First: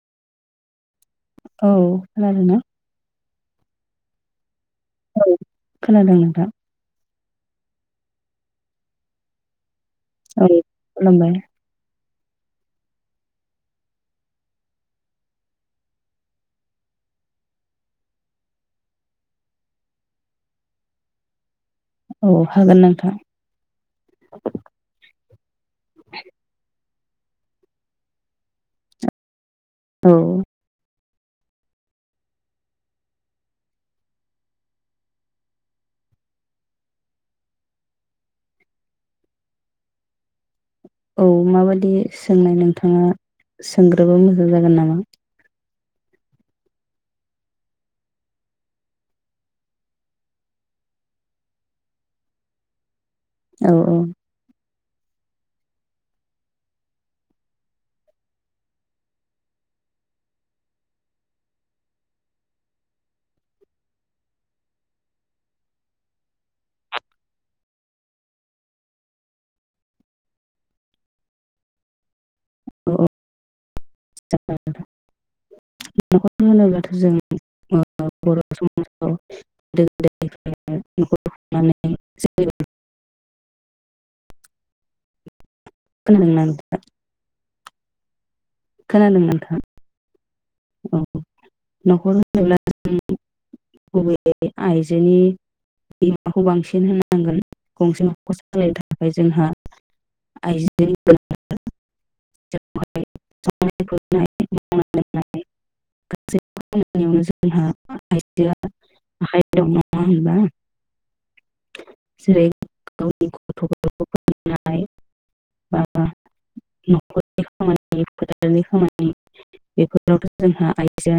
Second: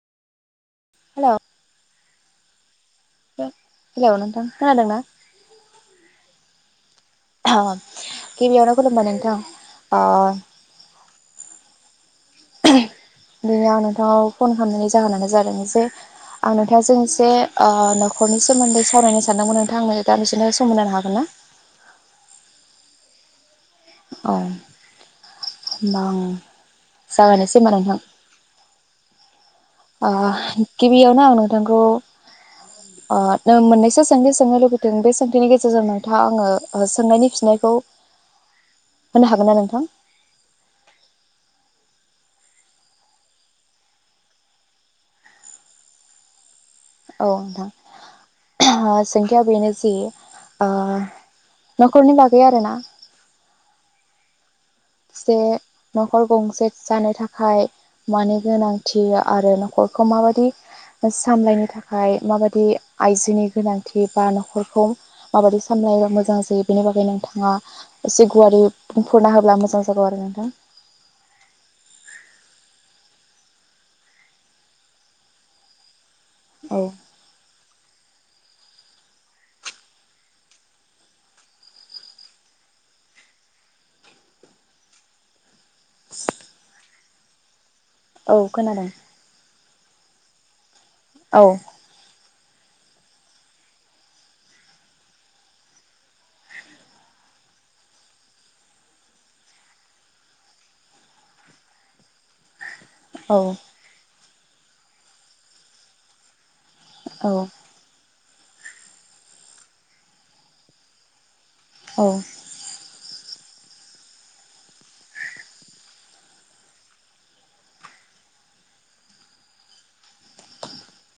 Hello औ खोनादोंना? Hello नोंथां? खोनादोंना? औ खोनदों नोंथां। गिबियावनो खुलुमबाय नोंथां। ओ औ खुलुमबाय। दिनै आं नोंथाङाव फन खामनायनि जाहोनानो जादों जे आं नोंथाङा जों एसे न'खरनि सोमोन्दै सावरायनो सानदोंमोन नोंथाङा आंनो दानदिसेनो हागोन ना? औ हागोन नोंथां। औ होमबा आं जागायनोसै होमबा नोंथां? अ औ गि बियावनो आं नोंथांखौ ओ मोननैसो सोंथि सोंनो लुबैदों बे सोंथिनि गेजेरजों नोंथाङा आङो सोंनायनि फिनायखौ होनो हागोन ना नोंथां? औ माबादि सोंनाय नोंथाङा सोंग्रोबा मोजां जागोन नामा? औ नोंथां सोंथिया बेनो जि ओ न'खरनि बागै आरोना। औ औ जे न'खर गंसे जानो थाखाय मानि गोनांथि आरो नखरखौ माबादि सामलायनो थाखाय माबादि आइजोनि गोनांथि बा न'खरखौ माबायदि सामलायोबा मोजां जायो बेनि बागै नोंथाङा एसे गुवारै बुंफुरना होब्ला मोज जां जागौ आरो नोंथां। [unintelligible] न'खर औ होनोब्लाथ' जों ओ बर' समाजाव गोदो गोनिफ्रायनो न'खर खुंनानै सोलिबो [unintelligible] खोनादोंना नोंथाङा? औ खोनादों। नोंथां औ न'खर हो नोब्ला जों गुबैयै आइजोनि बिहोमाखौ बांसिन होननांगोन गंसे न'खरखौ सालायनो थाखाय जोंहा आइजोनि गोनांथार जो [unintelligible] औ [unintelligible] नाय गासै [unintelligible] औ जोंहा [unintelligible] बि आखाइ दं नङा होनबा? औ जेरै [unintelligible] बेफोरावथ' जोंहा आइ [unintelligible]